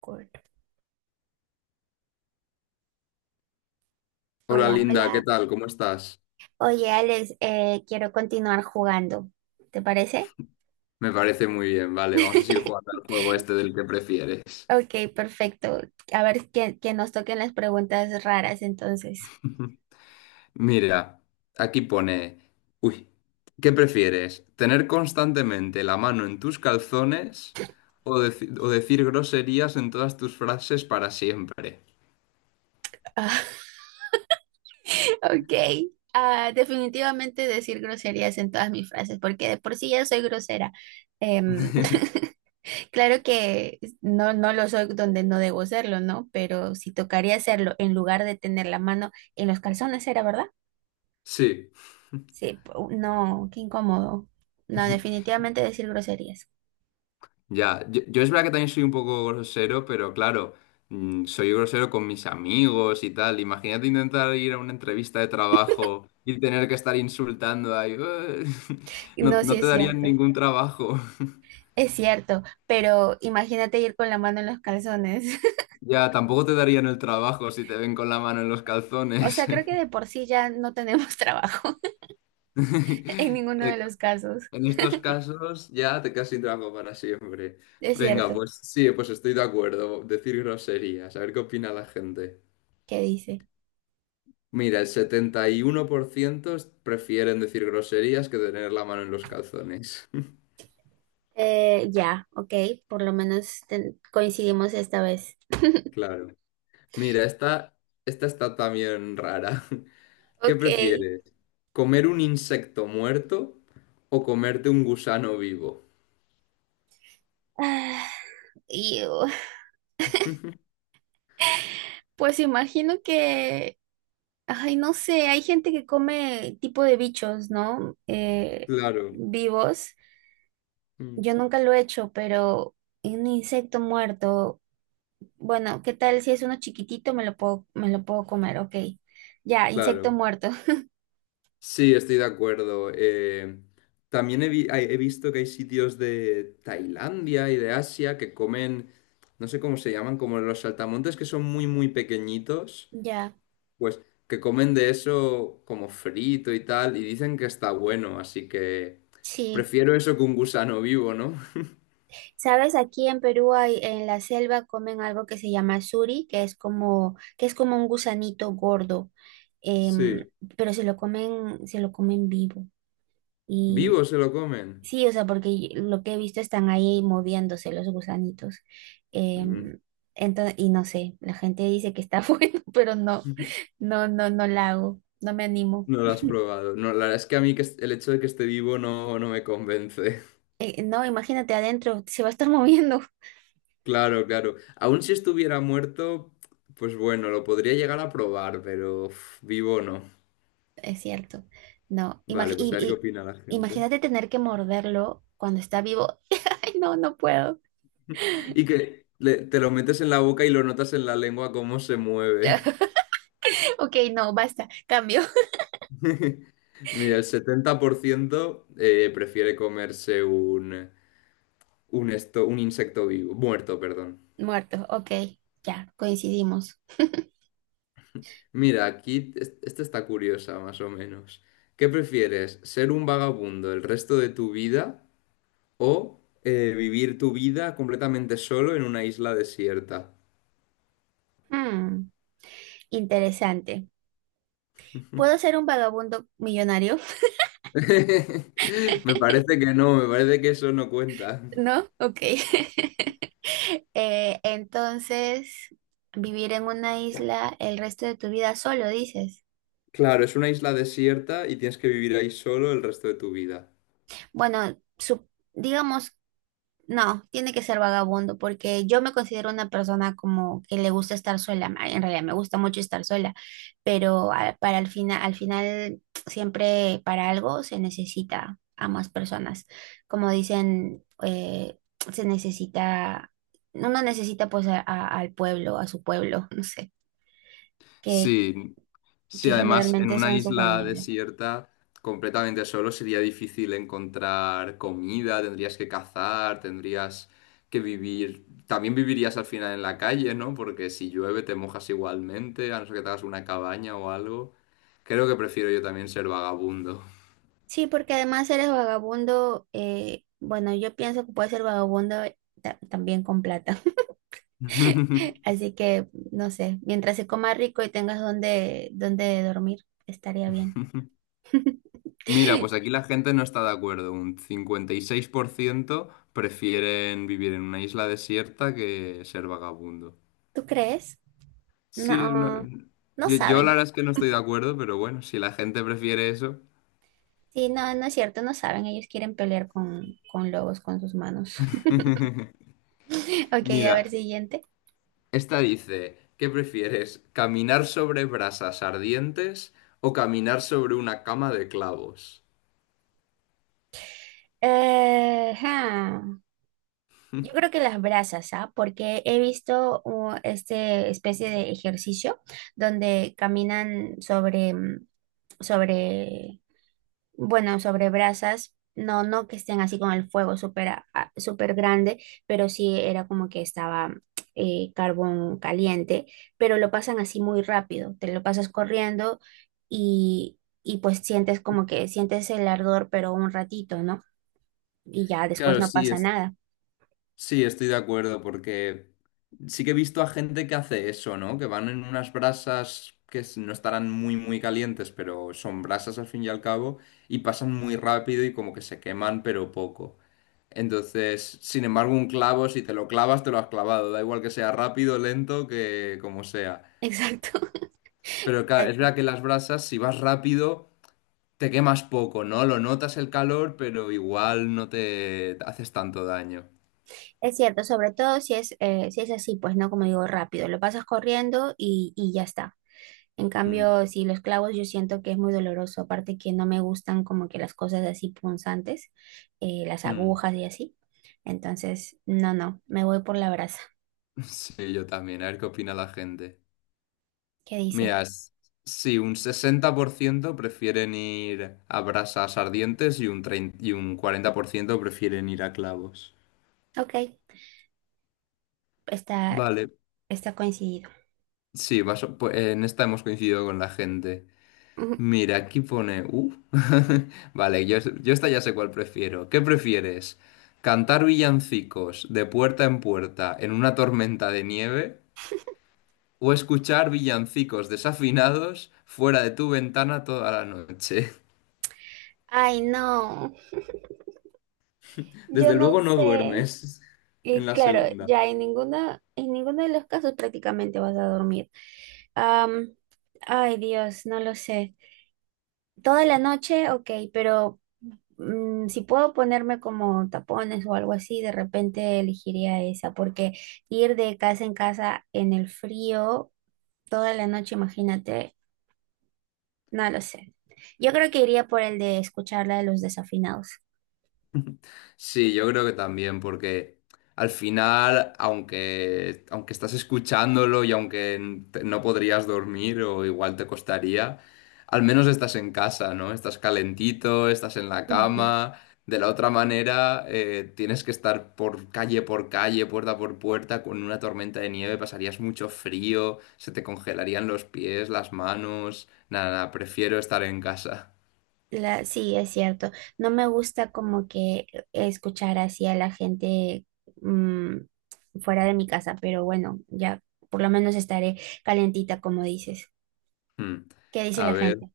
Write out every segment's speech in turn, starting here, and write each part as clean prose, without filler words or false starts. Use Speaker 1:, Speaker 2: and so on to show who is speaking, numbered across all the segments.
Speaker 1: Cool.
Speaker 2: Hola
Speaker 1: Hola,
Speaker 2: Linda, ¿qué
Speaker 1: hola.
Speaker 2: tal? ¿Cómo estás?
Speaker 1: Oye, Alex, quiero continuar jugando. ¿Te parece?
Speaker 2: Me parece muy bien, vale, vamos a seguir jugando al juego este del que prefieres.
Speaker 1: Ok, perfecto. A ver, que nos toquen las preguntas raras entonces.
Speaker 2: Mira, aquí pone, uy, ¿qué prefieres? ¿Tener constantemente la mano en tus calzones o, decir groserías en todas tus frases para siempre?
Speaker 1: Ok. Ah, definitivamente decir groserías en todas mis frases, porque de por sí ya soy grosera. Em, claro que no, no lo soy donde no debo serlo, ¿no? Pero si tocaría hacerlo en lugar de tener la mano en los calzones, ¿era verdad?
Speaker 2: Sí.
Speaker 1: Sí, no, qué incómodo. No, definitivamente decir groserías.
Speaker 2: Ya, yo es verdad que también soy un poco grosero, pero claro, soy grosero con mis amigos y tal. Imagínate intentar ir a una entrevista de trabajo y tener que estar insultando ahí. No,
Speaker 1: No, sí
Speaker 2: no te
Speaker 1: es
Speaker 2: darían
Speaker 1: cierto.
Speaker 2: ningún trabajo.
Speaker 1: Es cierto, pero imagínate ir con la mano en los calzones.
Speaker 2: Ya, tampoco te darían el trabajo si te ven con la mano en los
Speaker 1: O
Speaker 2: calzones.
Speaker 1: sea, creo que de por sí ya no tenemos trabajo en ninguno
Speaker 2: Eh,
Speaker 1: de los casos.
Speaker 2: En estos casos ya te quedas sin trabajo para siempre.
Speaker 1: Es
Speaker 2: Venga,
Speaker 1: cierto.
Speaker 2: pues sí, pues estoy de acuerdo. Decir groserías, a ver qué opina la gente.
Speaker 1: ¿Qué dice?
Speaker 2: Mira, el 71% prefieren decir groserías que tener la mano en los calzones.
Speaker 1: Ya, ok, por lo menos coincidimos esta vez.
Speaker 2: Claro. Mira, esta está también rara. ¿Qué
Speaker 1: Ok.
Speaker 2: prefieres? ¿Comer un insecto muerto o comerte un gusano vivo?
Speaker 1: Ah, y, uh, pues imagino que, ay, no sé, hay gente que come tipo de bichos, ¿no?
Speaker 2: Claro,
Speaker 1: Vivos.
Speaker 2: mm,
Speaker 1: Yo nunca lo he hecho, pero un insecto muerto, bueno, ¿qué tal si es uno chiquitito? Me lo puedo comer, ok. Ya, insecto
Speaker 2: claro.
Speaker 1: muerto.
Speaker 2: Sí, estoy de acuerdo. También he visto que hay sitios de Tailandia y de Asia que comen, no sé cómo se llaman, como los saltamontes que son muy, muy pequeñitos.
Speaker 1: Ya,
Speaker 2: Pues que comen de eso como frito y tal, y dicen que está bueno, así que
Speaker 1: sí.
Speaker 2: prefiero eso que un gusano vivo, ¿no?
Speaker 1: Sabes, aquí en Perú hay, en la selva comen algo que se llama suri, que es como un gusanito gordo, em,
Speaker 2: Sí.
Speaker 1: pero se lo comen vivo.
Speaker 2: ¿Vivo se lo comen?
Speaker 1: Sí, o sea, porque lo que he visto están ahí moviéndose los gusanitos.
Speaker 2: Mm.
Speaker 1: Em, y no sé, la gente dice que está bueno, pero no, no, no, no la hago, no me animo.
Speaker 2: No lo has probado. No, la verdad es que a mí que el hecho de que esté vivo no, no me convence.
Speaker 1: No, imagínate adentro, se va a estar moviendo.
Speaker 2: Claro, claro. Aún si estuviera muerto, pues bueno, lo podría llegar a probar, pero uf, vivo no.
Speaker 1: Es cierto. No, imag-
Speaker 2: Vale, pues
Speaker 1: y-
Speaker 2: a ver qué opina la
Speaker 1: y-
Speaker 2: gente.
Speaker 1: imagínate tener que morderlo cuando está vivo. Ay, no, no puedo.
Speaker 2: Y que te lo metes en la boca y lo notas en la lengua cómo se mueve.
Speaker 1: Ok, no, basta, cambio.
Speaker 2: Mira, el 70% prefiere comerse un insecto vivo, muerto, perdón.
Speaker 1: Muerto, ok, ya, coincidimos.
Speaker 2: Mira, aquí esta está curiosa, más o menos. ¿Qué prefieres? ¿Ser un vagabundo el resto de tu vida o vivir tu vida completamente solo en una isla desierta?
Speaker 1: Hmm, interesante. ¿Puedo ser un vagabundo millonario?
Speaker 2: Me parece que no, me parece que eso no cuenta.
Speaker 1: ¿No? Ok. Entonces, vivir en una isla el resto de tu vida solo, dices.
Speaker 2: Claro, es una isla desierta y tienes que vivir ahí solo el resto de tu vida.
Speaker 1: Bueno, digamos, no, tiene que ser vagabundo, porque yo me considero una persona como que le gusta estar sola. En realidad me gusta mucho estar sola, pero para al final siempre para algo se necesita a más personas. Como dicen, se necesita, uno necesita pues al pueblo, a su pueblo, no sé. que,
Speaker 2: Sí, sí,
Speaker 1: que
Speaker 2: además en
Speaker 1: generalmente
Speaker 2: una
Speaker 1: son su
Speaker 2: isla
Speaker 1: familia.
Speaker 2: desierta completamente solo sería difícil encontrar comida, tendrías que cazar, tendrías que vivir, también vivirías al final en la calle, ¿no? Porque si llueve te mojas igualmente, a no ser que te hagas una cabaña o algo. Creo que prefiero yo también ser vagabundo.
Speaker 1: Sí, porque además eres vagabundo, bueno, yo pienso que puedes ser vagabundo también con plata. Así que, no sé, mientras se coma rico y tengas donde dormir, estaría bien.
Speaker 2: Mira, pues aquí la gente no está de acuerdo. Un 56% prefieren vivir en una isla desierta que ser vagabundo.
Speaker 1: ¿Tú crees?
Speaker 2: Sí, es
Speaker 1: No, no
Speaker 2: yo la
Speaker 1: saben.
Speaker 2: verdad es que no estoy de acuerdo, pero bueno, si la gente prefiere eso.
Speaker 1: Sí, no, no es cierto, no saben. Ellos quieren pelear con lobos con sus manos. Ok, a
Speaker 2: Mira,
Speaker 1: ver, siguiente.
Speaker 2: esta dice, ¿qué prefieres? ¿Caminar sobre brasas ardientes o caminar sobre una cama de clavos?
Speaker 1: Ja. Yo creo que las brasas, ¿ah? Porque he visto este especie de ejercicio donde caminan sobre, sobre, bueno, sobre brasas. No, no que estén así con el fuego súper súper grande, pero sí era como que estaba carbón caliente, pero lo pasan así muy rápido. Te lo pasas corriendo y pues sientes como que sientes el ardor, pero un ratito, ¿no? Y ya después
Speaker 2: Claro,
Speaker 1: no
Speaker 2: sí,
Speaker 1: pasa nada.
Speaker 2: sí, estoy de acuerdo, porque sí que he visto a gente que hace eso, ¿no? Que van en unas brasas que no estarán muy, muy calientes, pero son brasas al fin y al cabo, y pasan muy rápido y como que se queman, pero poco. Entonces, sin embargo, un clavo, si te lo clavas, te lo has clavado. Da igual que sea rápido, lento, que como sea.
Speaker 1: Exacto.
Speaker 2: Pero claro, es
Speaker 1: Exacto.
Speaker 2: verdad que las brasas, si vas rápido, te quemas poco, ¿no? Lo notas el calor, pero igual no te haces tanto daño.
Speaker 1: Es cierto, sobre todo si es, si es así, pues no, como digo, rápido, lo pasas corriendo y ya está. En
Speaker 2: Mm,
Speaker 1: cambio, si los clavos yo siento que es muy doloroso, aparte que no me gustan como que las cosas así punzantes, las
Speaker 2: mm.
Speaker 1: agujas y así. Entonces, no, me voy por la brasa.
Speaker 2: Sí, yo también. A ver qué opina la gente.
Speaker 1: ¿Qué dice?
Speaker 2: Mira, sí, un 60% prefieren ir a brasas ardientes y un 30 y un 40% prefieren ir a clavos.
Speaker 1: Ok, está,
Speaker 2: Vale,
Speaker 1: está coincidido.
Speaker 2: sí, pues, en esta hemos coincidido con la gente. Mira, aquí pone.... Vale, yo esta ya sé cuál prefiero. ¿Qué prefieres? ¿Cantar villancicos de puerta en puerta en una tormenta de nieve o escuchar villancicos desafinados fuera de tu ventana toda la noche?
Speaker 1: Ay, no, yo
Speaker 2: Desde
Speaker 1: no
Speaker 2: luego no
Speaker 1: sé.
Speaker 2: duermes en
Speaker 1: Y
Speaker 2: la
Speaker 1: claro,
Speaker 2: segunda.
Speaker 1: ya en ninguna, en ninguno de los casos prácticamente vas a dormir. Am, Ay, Dios, no lo sé. Toda la noche, ok, pero mm, si puedo ponerme como tapones o algo así, de repente elegiría esa, porque ir de casa en casa en el frío toda la noche, imagínate, no lo sé. Yo creo que iría por el de escuchar la de los desafinados.
Speaker 2: Sí, yo creo que también, porque al final, aunque estás escuchándolo y aunque no podrías dormir o igual te costaría, al menos estás en casa, ¿no? Estás calentito, estás en la
Speaker 1: Ujú.
Speaker 2: cama. De la otra manera, tienes que estar por calle, puerta por puerta, con una tormenta de nieve, pasarías mucho frío, se te congelarían los pies, las manos. Nada, nada, prefiero estar en casa.
Speaker 1: La, sí, es cierto. No me gusta como que escuchar así a la gente mm, fuera de mi casa, pero bueno, ya por lo menos estaré calentita, como dices.
Speaker 2: Hmm.
Speaker 1: ¿Qué dice
Speaker 2: A
Speaker 1: la
Speaker 2: ver.
Speaker 1: gente?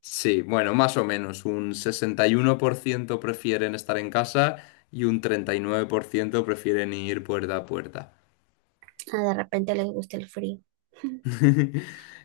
Speaker 2: Sí, bueno, más o menos. Un 61% prefieren estar en casa y un 39% prefieren ir puerta a puerta.
Speaker 1: Ah, de repente les gusta el frío.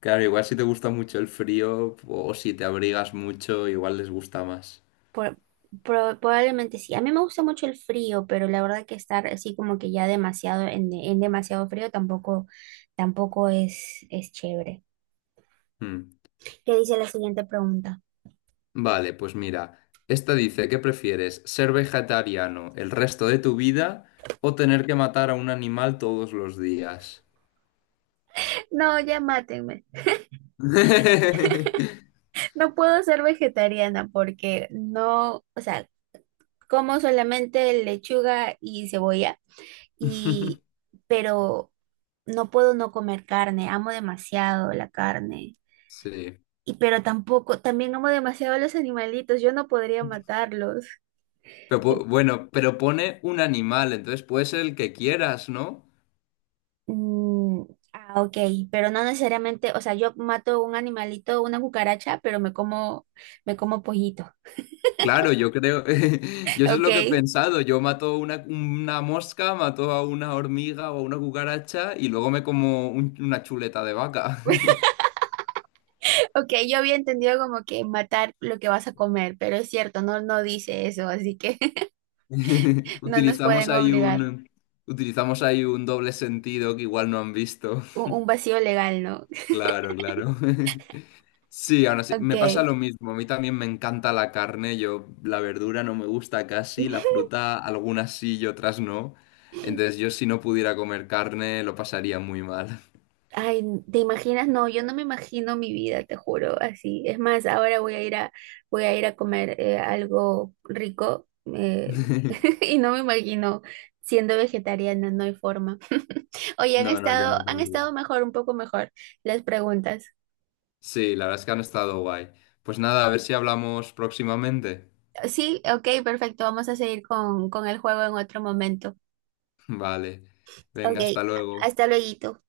Speaker 2: Claro, igual si te gusta mucho el frío o si te abrigas mucho, igual les gusta más.
Speaker 1: Por- Probablemente sí. A mí me gusta mucho el frío, pero la verdad que estar así como que ya demasiado en demasiado frío tampoco, tampoco es, es chévere.
Speaker 2: Mm.
Speaker 1: ¿Qué dice la siguiente pregunta?
Speaker 2: Vale, pues mira, esta dice, ¿qué prefieres? ¿Ser vegetariano el resto de tu vida o tener que matar a un animal todos los días?
Speaker 1: No, ya mátenme. No puedo ser vegetariana porque no, o sea, como solamente lechuga y cebolla y, pero no puedo no comer carne, amo demasiado la carne.
Speaker 2: Sí.
Speaker 1: Y pero tampoco, también amo demasiado a los animalitos, yo no podría matarlos.
Speaker 2: Pero,
Speaker 1: Y,
Speaker 2: bueno, pero pone un animal, entonces puede ser el que quieras, ¿no?
Speaker 1: mm, ok, pero no necesariamente, o sea, yo mato un animalito, una cucaracha, pero me como pollito.
Speaker 2: Claro, yo creo, yo eso es lo que he
Speaker 1: Ok.
Speaker 2: pensado, yo mato una mosca, mato a una hormiga o a una cucaracha y luego me como una chuleta de vaca.
Speaker 1: Ok, yo había entendido como que matar lo que vas a comer, pero es cierto, no, no dice eso, así que no nos
Speaker 2: Utilizamos
Speaker 1: pueden
Speaker 2: ahí
Speaker 1: obligar.
Speaker 2: un, utilizamos ahí un doble sentido que igual no han visto.
Speaker 1: Un, un vacío legal, ¿no?
Speaker 2: Claro, claro. Sí, ahora sí,
Speaker 1: Ok.
Speaker 2: me pasa lo mismo. A mí también me encanta la carne. Yo la verdura no me gusta casi, la fruta algunas sí y otras no. Entonces yo si no pudiera comer carne lo pasaría muy mal.
Speaker 1: Ay, ¿te imaginas? No, yo no me imagino mi vida, te juro, así. Es más, ahora voy a ir a, voy a ir a comer algo rico eh, y no me imagino siendo vegetariana, no hay forma. Oye,
Speaker 2: No, no, yo no
Speaker 1: han
Speaker 2: podría.
Speaker 1: estado mejor, un poco mejor las preguntas.
Speaker 2: Sí, la verdad es que han estado guay. Pues nada, a ver si hablamos próximamente.
Speaker 1: Sí, ok, perfecto. Vamos a seguir con el juego en otro momento.
Speaker 2: Vale. Venga,
Speaker 1: Ok,
Speaker 2: hasta luego.
Speaker 1: hasta luego.